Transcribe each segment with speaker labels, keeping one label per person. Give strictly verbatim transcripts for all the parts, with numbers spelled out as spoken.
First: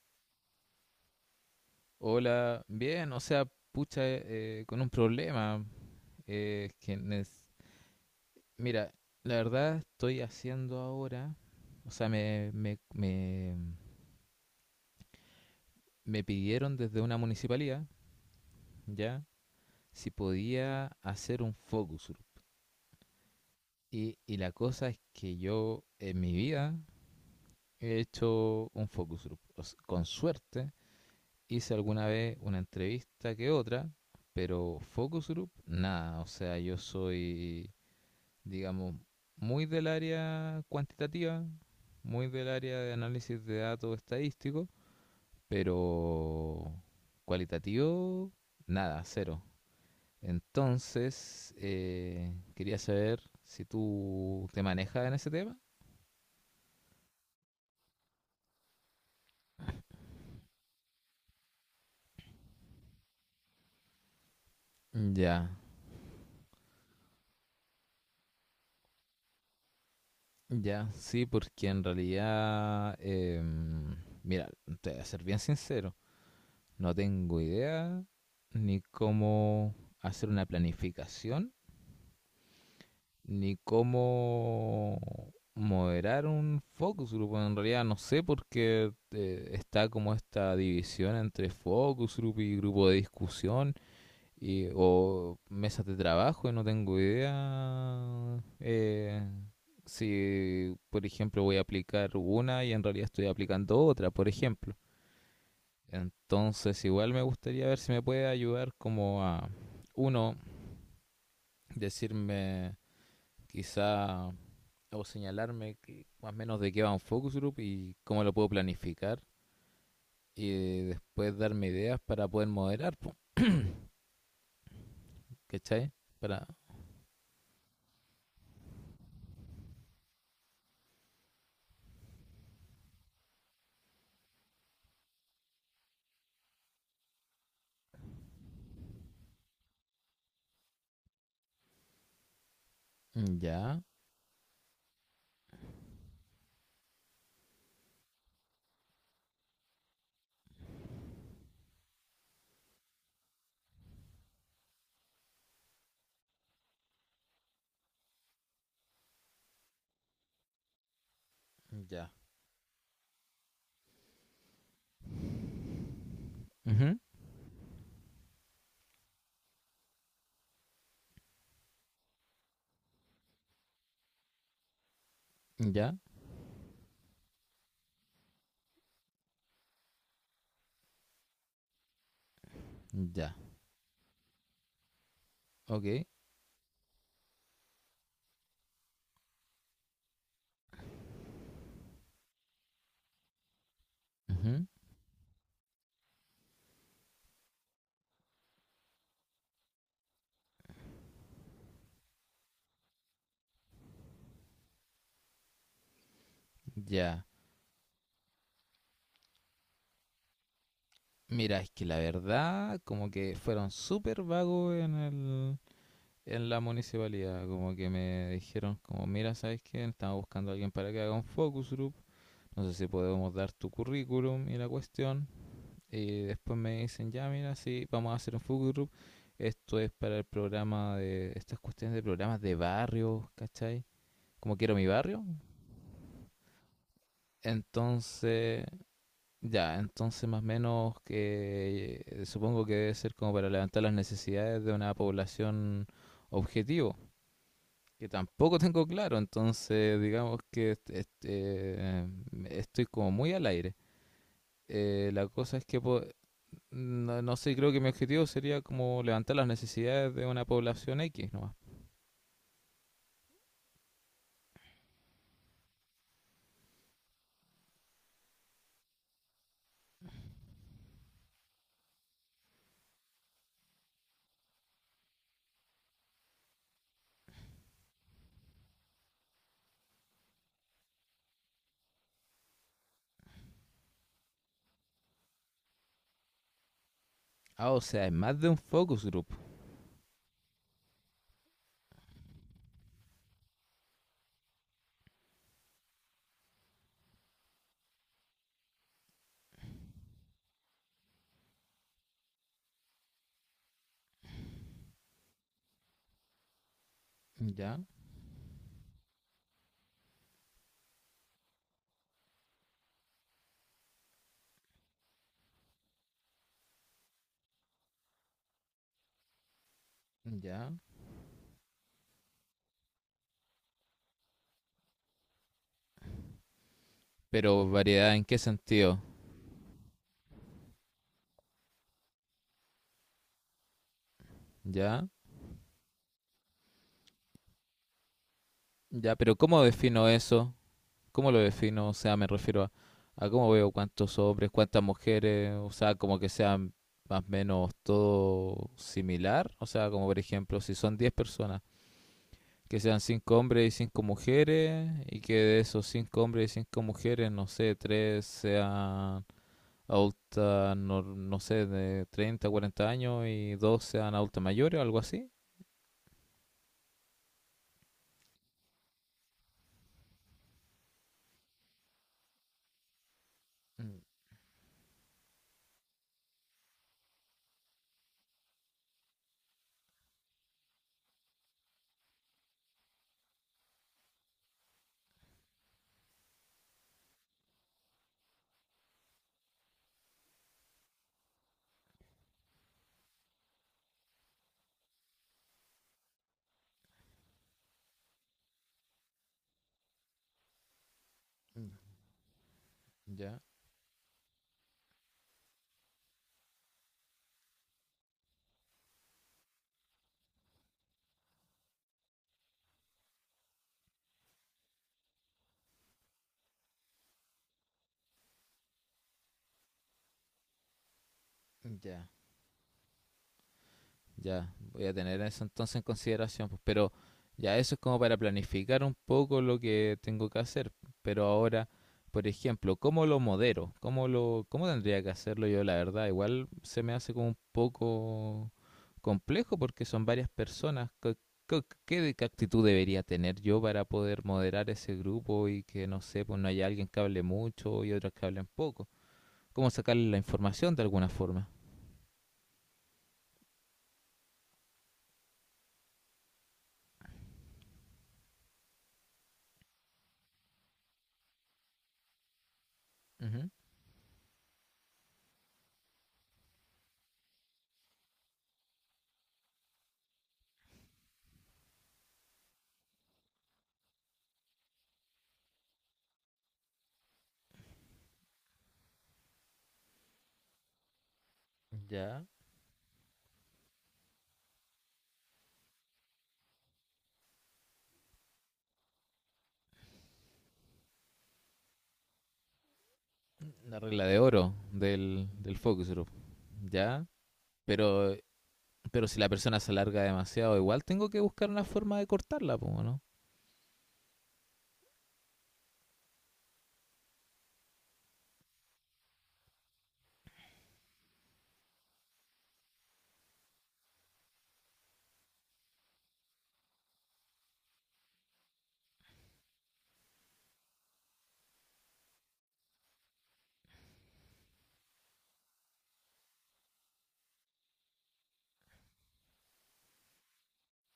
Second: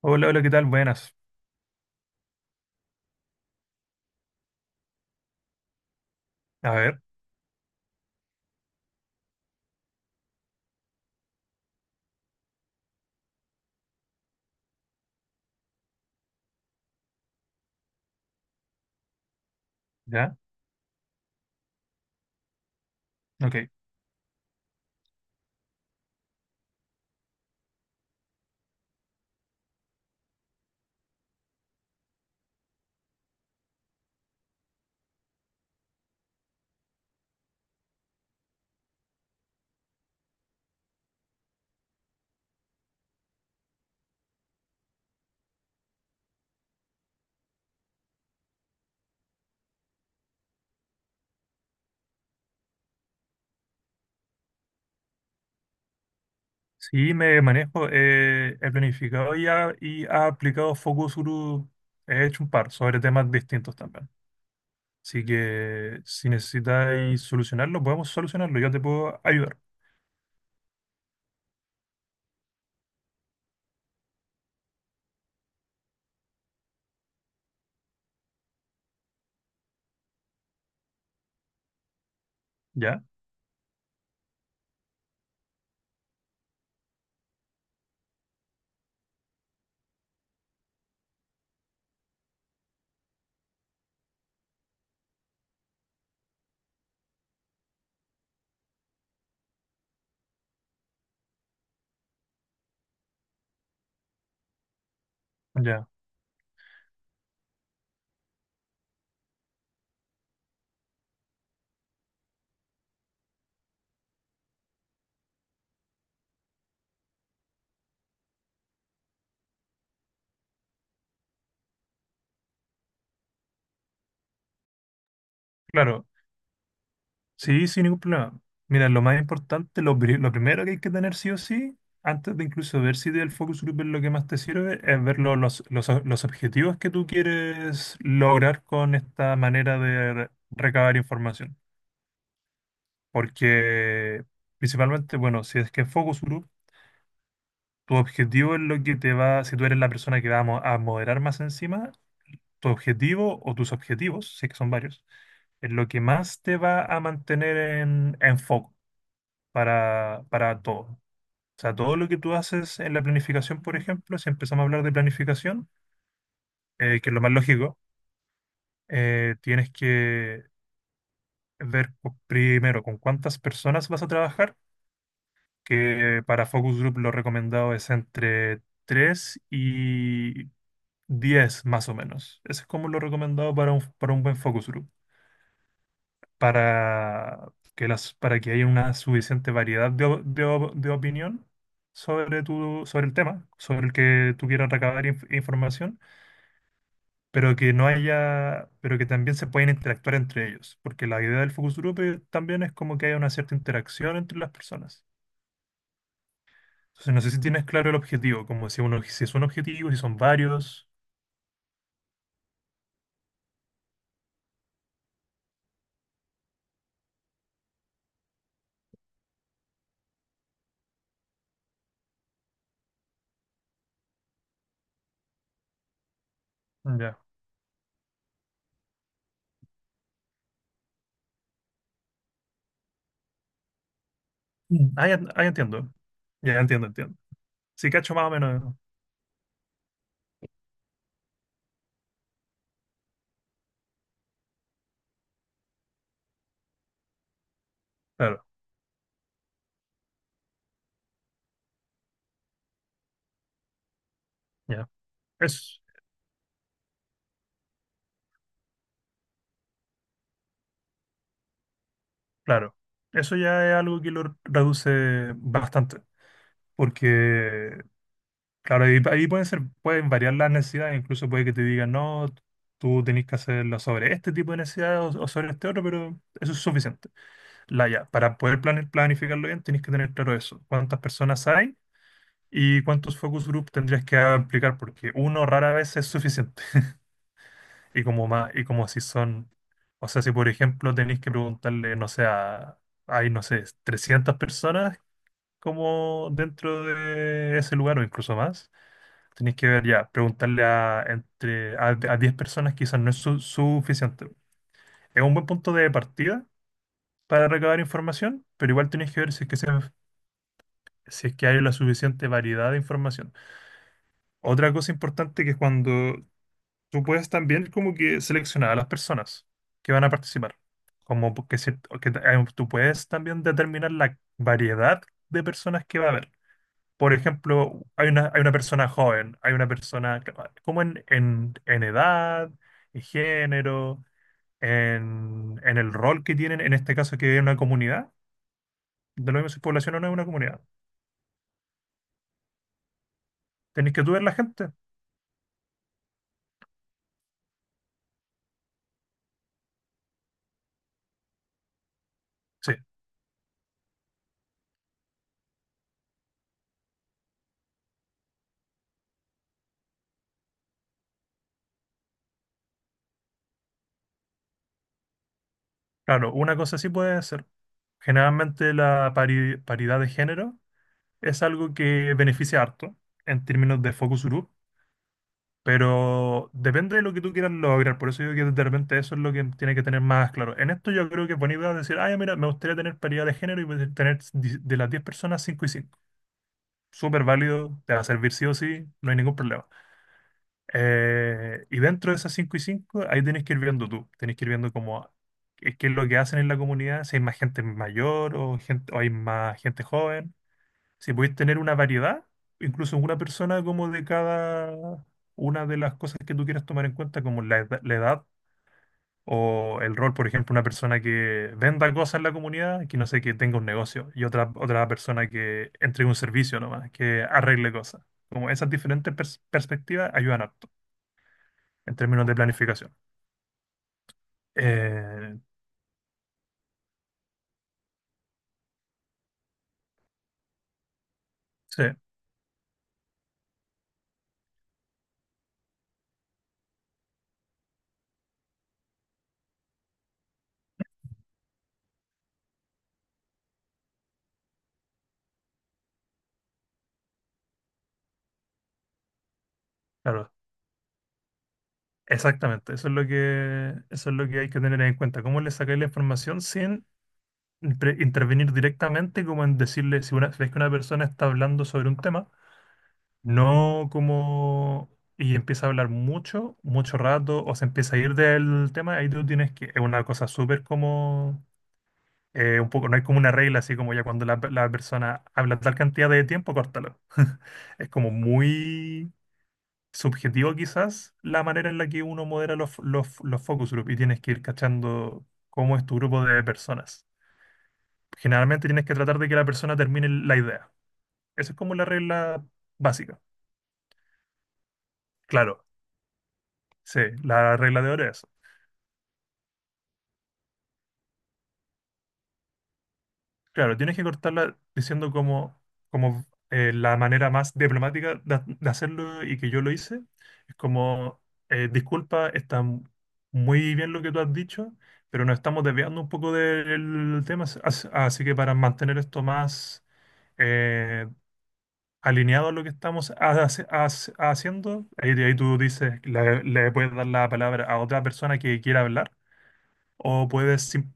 Speaker 1: Hola, hola, ¿qué tal? Buenas.
Speaker 2: Hola, bien, o sea, pucha, eh, con un problema. eh,
Speaker 1: A
Speaker 2: que
Speaker 1: ver,
Speaker 2: nes- Mira, la verdad estoy haciendo ahora, o sea, me, me, me, me pidieron desde una municipalidad, ¿ya? Si
Speaker 1: ya,
Speaker 2: podía hacer un focus group.
Speaker 1: ok.
Speaker 2: Y, y la cosa es que yo en mi vida he hecho un focus group. O s- con suerte hice alguna vez una entrevista que otra, pero focus group, nada, o sea, yo soy, digamos, muy del área cuantitativa, muy del área de análisis de datos estadísticos, pero cualitativo, nada, cero. Entonces, eh, quería saber si tú te manejas en ese tema.
Speaker 1: Sí, me manejo. eh, he planificado y ha, y ha aplicado Focus Group. He hecho un par sobre temas distintos también. Así
Speaker 2: Ya,
Speaker 1: que si necesitáis solucionarlo, podemos solucionarlo. Yo te puedo ayudar.
Speaker 2: ya, sí, porque en realidad, eh, mira, te voy a ser bien sincero, no tengo idea ni cómo hacer una planificación
Speaker 1: ¿Ya?
Speaker 2: ni cómo moderar un focus group. Bueno, en realidad no sé porque eh, está como esta división entre focus group y grupo de discusión y, o mesas de trabajo y no tengo idea eh, si, por ejemplo, voy a aplicar una y en realidad estoy aplicando otra, por ejemplo.
Speaker 1: Ya.
Speaker 2: Entonces igual me gustaría ver si me puede ayudar como a, uno, decirme quizá o señalarme que- más o menos de qué va un focus group y cómo lo puedo planificar y eh, después darme ideas para poder moderar, po, ¿cachai?
Speaker 1: Claro,
Speaker 2: Para...
Speaker 1: sí, sin ningún problema. Mira, lo más importante, lo, pri- lo primero que hay que tener sí o sí, antes de incluso ver si el focus group es lo que más te sirve, es ver lo- los, los, los objetivos que tú quieres lograr con esta manera de re- recabar información.
Speaker 2: mm, ya,
Speaker 1: Porque principalmente, bueno, si es que es focus group, tu objetivo es lo que te va, si tú eres la persona que va a, mo- a moderar más encima, tu objetivo o tus objetivos, sí que son varios, es lo que más te va a mantener en, en foco. para, para todo. O sea, todo lo
Speaker 2: ya.
Speaker 1: que tú haces en la planificación, por ejemplo, si empezamos a hablar de planificación,
Speaker 2: Ujú,
Speaker 1: eh, que es lo más lógico, eh, tienes que ver co- primero con cuántas personas vas a trabajar,
Speaker 2: ya,
Speaker 1: que para Focus Group lo recomendado es entre tres y diez más o menos. Ese es como lo
Speaker 2: ya.
Speaker 1: recomendado para un, para un buen Focus Group.
Speaker 2: Ok.
Speaker 1: para que las, para que haya una suficiente variedad de, o- de o- de opinión sobre tu, sobre el tema, sobre el que tú
Speaker 2: Ujú,
Speaker 1: quieras recabar inf- información, pero que no haya, pero que también se pueden interactuar entre ellos, porque la idea del focus group eh, también es como que haya una cierta interacción entre las personas. Entonces, no
Speaker 2: ya.
Speaker 1: sé si tienes claro el objetivo, como si uno, si es un objetivo, si son varios.
Speaker 2: Mira, es que la verdad, como que fueron súper vagos en el, en la municipalidad, como que me dijeron, como, mira, ¿sabes qué? Estamos buscando a alguien para que haga un focus group, no sé si podemos dar tu currículum y la cuestión, y después me dicen,
Speaker 1: Ya.
Speaker 2: ya mira, sí, vamos a hacer un focus group. Esto es para el programa de, estas cuestiones de programas de barrio, ¿cachai? Como quiero mi
Speaker 1: Mm. Ah, ya,
Speaker 2: barrio.
Speaker 1: ah, ya entiendo. Ya, ya entiendo, entiendo. Sí, cacho más o
Speaker 2: Entonces,
Speaker 1: menos.
Speaker 2: ya, entonces más o menos que eh, supongo que debe ser como para levantar las necesidades de una población objetivo, que
Speaker 1: Claro,
Speaker 2: tampoco tengo claro, entonces digamos que este, este, eh, estoy como muy al aire.
Speaker 1: ya.
Speaker 2: Eh, la cosa es
Speaker 1: Eso.
Speaker 2: que po- no, no sé, creo que mi objetivo sería como levantar las necesidades de una población X nomás.
Speaker 1: Claro, eso ya es algo que lo reduce bastante, porque, claro, ahí, ahí pueden ser, pueden variar las necesidades, incluso puede que te digan, no, tú tenés que hacerlo sobre este tipo de necesidades o, o sobre este otro, pero eso es suficiente. La, ya, para poder plane- planificarlo bien, tenés que tener claro eso, cuántas personas hay y cuántos focus group tendrías que aplicar, porque uno rara vez es suficiente,
Speaker 2: Ah, o sea,
Speaker 1: y
Speaker 2: es
Speaker 1: como
Speaker 2: más de
Speaker 1: más,
Speaker 2: un
Speaker 1: y como si
Speaker 2: focus group.
Speaker 1: son, o sea, si por ejemplo tenés que preguntarle, no sé, a hay, no sé, trescientas personas como dentro de ese lugar o incluso más. Tenéis que ver ya, preguntarle a, entre, a, a diez personas quizás no es su- suficiente. Es un buen punto de partida para
Speaker 2: Ya,
Speaker 1: recabar información, pero igual tenéis que ver si es que, se- si es que hay la suficiente variedad de información. Otra cosa importante que es cuando tú puedes también como que seleccionar a las personas que van a participar.
Speaker 2: ya.
Speaker 1: Como que, se- que eh, tú puedes también determinar la variedad de personas que va a haber. Por
Speaker 2: Pero
Speaker 1: ejemplo, hay
Speaker 2: variedad, ¿en
Speaker 1: una,
Speaker 2: qué
Speaker 1: hay una persona
Speaker 2: sentido?
Speaker 1: joven, hay una persona que- ah, como en, en, en edad, en género,
Speaker 2: Ya,
Speaker 1: en, en el rol que tienen, en este caso que es una comunidad,
Speaker 2: ya,
Speaker 1: de
Speaker 2: pero
Speaker 1: lo mismo si es
Speaker 2: ¿cómo
Speaker 1: población o
Speaker 2: defino
Speaker 1: no es una
Speaker 2: eso?
Speaker 1: comunidad.
Speaker 2: ¿Cómo lo defino? O sea, me refiero a, a, cómo veo
Speaker 1: Tenéis que tú
Speaker 2: cuántos
Speaker 1: ver la
Speaker 2: hombres,
Speaker 1: gente.
Speaker 2: cuántas mujeres, o sea, como que sean más o menos todo similar. O sea, como por ejemplo, si son diez personas,
Speaker 1: Sí,
Speaker 2: que sean cinco hombres y cinco mujeres y que de esos cinco hombres y cinco mujeres, no sé, tres sean adultas, no, no sé, de treinta, cuarenta años y dos sean adultas mayores o algo así.
Speaker 1: claro, una cosa sí puede ser. Generalmente la pari- paridad de género es algo que beneficia harto en términos de focus group. Pero depende de lo que tú quieras lograr, por eso digo que de repente eso es lo que tiene que tener más claro. En esto yo creo que es buena idea decir, ah, ya, mira, me gustaría tener paridad de género y poder tener di- de las diez personas cinco y cinco. Súper válido, te va a servir sí o sí, no hay ningún problema. Eh, y dentro de esas cinco y cinco ahí tienes que ir viendo tú, tienes que ir viendo cómo, qué qué es lo que hacen en la comunidad, si hay más gente mayor o, gente, o hay más gente joven. Si podéis tener una variedad, incluso una
Speaker 2: Ya,
Speaker 1: persona como de cada una de las cosas que tú quieras tomar en cuenta, como la edad, la edad o el rol, por ejemplo, una persona que venda cosas en la comunidad, que no sé, que tenga un negocio, y otra, otra persona que entregue un servicio nomás, que arregle cosas. Como esas diferentes pers- perspectivas ayudan harto en
Speaker 2: ya.
Speaker 1: términos de planificación.
Speaker 2: Ya, voy a tener
Speaker 1: Eh,
Speaker 2: eso entonces en consideración, pues, pero ya eso es como para planificar un poco lo que tengo que hacer. Pero ahora,
Speaker 1: sí,
Speaker 2: por ejemplo, ¿cómo lo modero? ¿Cómo lo, Cómo tendría que hacerlo yo? La verdad, igual se me hace como un poco complejo porque son varias personas. ¿Qué, qué- qué de- Qué actitud debería tener yo para poder moderar ese grupo y que, no sé, pues no haya alguien que hable mucho y otros que hablen poco? ¿Cómo sacarle la
Speaker 1: claro.
Speaker 2: información de alguna forma?
Speaker 1: Exactamente, eso es lo que, eso es lo que hay que tener en cuenta. ¿Cómo le sacáis la información sin impre- intervenir directamente como en decirle, si una, si ves que una persona está hablando sobre un tema,
Speaker 2: Ujú.
Speaker 1: no como y empieza a hablar mucho, mucho rato, o se empieza a ir del tema, ahí tú tienes que, es una cosa súper como, eh, un poco, no hay como una regla, así como ya cuando la, la persona habla tal cantidad de tiempo, córtalo. Es como muy subjetivo quizás la manera en la que uno
Speaker 2: Ya.
Speaker 1: modera los, los, los focus group y tienes que ir cachando cómo es tu grupo de personas. Generalmente tienes que tratar de que la persona termine la idea. Esa es como la regla básica.
Speaker 2: La regla de oro del, del
Speaker 1: Claro,
Speaker 2: focus group.
Speaker 1: sí,
Speaker 2: Ya,
Speaker 1: la regla de oro
Speaker 2: pero,
Speaker 1: es.
Speaker 2: pero si la persona se alarga demasiado, igual tengo que buscar una forma de cortarla, po, ¿no?
Speaker 1: Claro, tienes que cortarla diciendo como, como eh, la manera más diplomática de, de hacerlo y que yo lo hice. Es como, eh, disculpa, está m- muy bien lo que tú has dicho, pero nos estamos desviando un poco del tema, as- as- así que para mantener esto más eh, alineado a lo que estamos hace- hace- haciendo, ahí, ahí tú dices, la- le puedes dar la palabra a otra persona que quiera hablar o puedes sim-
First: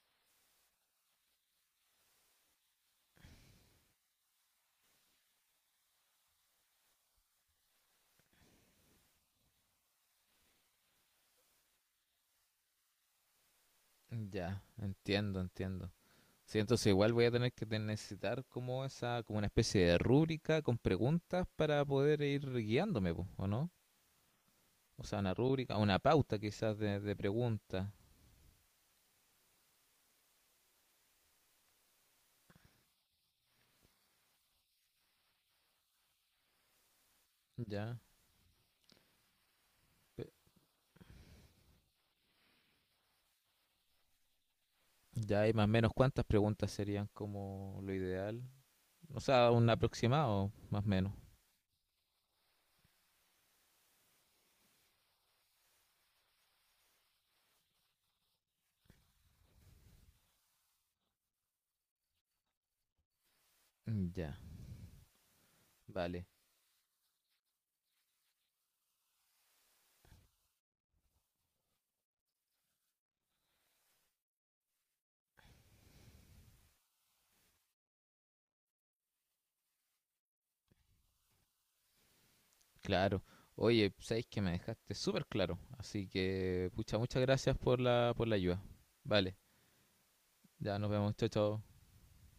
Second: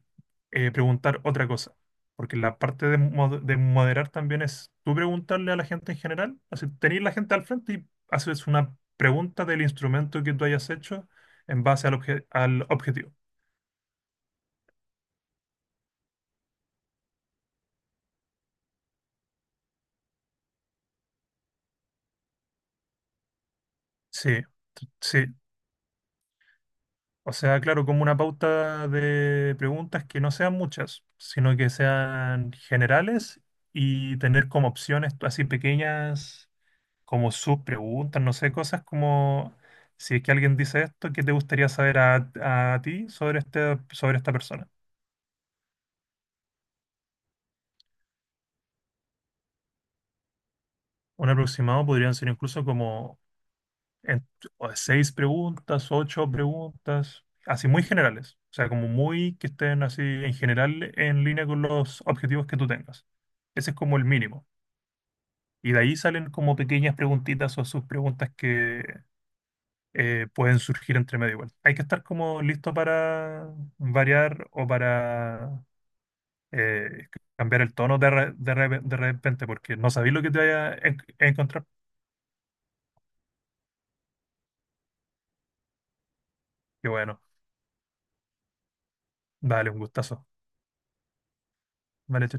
Speaker 1: eh, preguntar otra cosa. Porque la parte de, mod- de moderar también es tú preguntarle a la gente en general, así tener la gente al frente y haces una pregunta del instrumento que tú hayas hecho en base al, obje- al objetivo.
Speaker 2: Ya, entiendo, entiendo. Sí, entonces igual voy a tener que te- necesitar como esa, como una especie de rúbrica con preguntas para poder ir guiándome, po, ¿o no?
Speaker 1: Sí,
Speaker 2: O sea, una
Speaker 1: sí.
Speaker 2: rúbrica, una pauta quizás de, de
Speaker 1: O sea, claro,
Speaker 2: preguntas.
Speaker 1: como una pauta de preguntas que no sean muchas, sino que sean generales y tener como opciones así pequeñas, como
Speaker 2: Ya.
Speaker 1: subpreguntas, no sé, cosas como si es
Speaker 2: pe-
Speaker 1: que alguien dice esto, ¿qué te gustaría saber a, a ti sobre este, sobre esta persona?
Speaker 2: Ya hay más o menos cuántas preguntas serían como lo ideal. O sea, un aproximado, más o menos.
Speaker 1: Un aproximado podrían ser incluso como en- o seis preguntas, ocho preguntas, así muy generales. O sea, como muy que estén así en general en línea con los objetivos que tú tengas. Ese es como el
Speaker 2: Ya,
Speaker 1: mínimo. Y de ahí
Speaker 2: vale.
Speaker 1: salen como pequeñas preguntitas o subpreguntas que eh, pueden surgir entre medio igual. Hay que estar como listo para variar o para eh, cambiar el tono de, re- de, re- de repente porque no sabéis lo que te vaya a en- encontrar.
Speaker 2: Claro. Oye, sabéis que me dejaste súper claro. Así que,
Speaker 1: Y
Speaker 2: pucha,
Speaker 1: bueno,
Speaker 2: muchas gracias por la, por la ayuda. Vale,
Speaker 1: dale un gustazo.
Speaker 2: ya nos vemos. Chao, chao.
Speaker 1: Vale,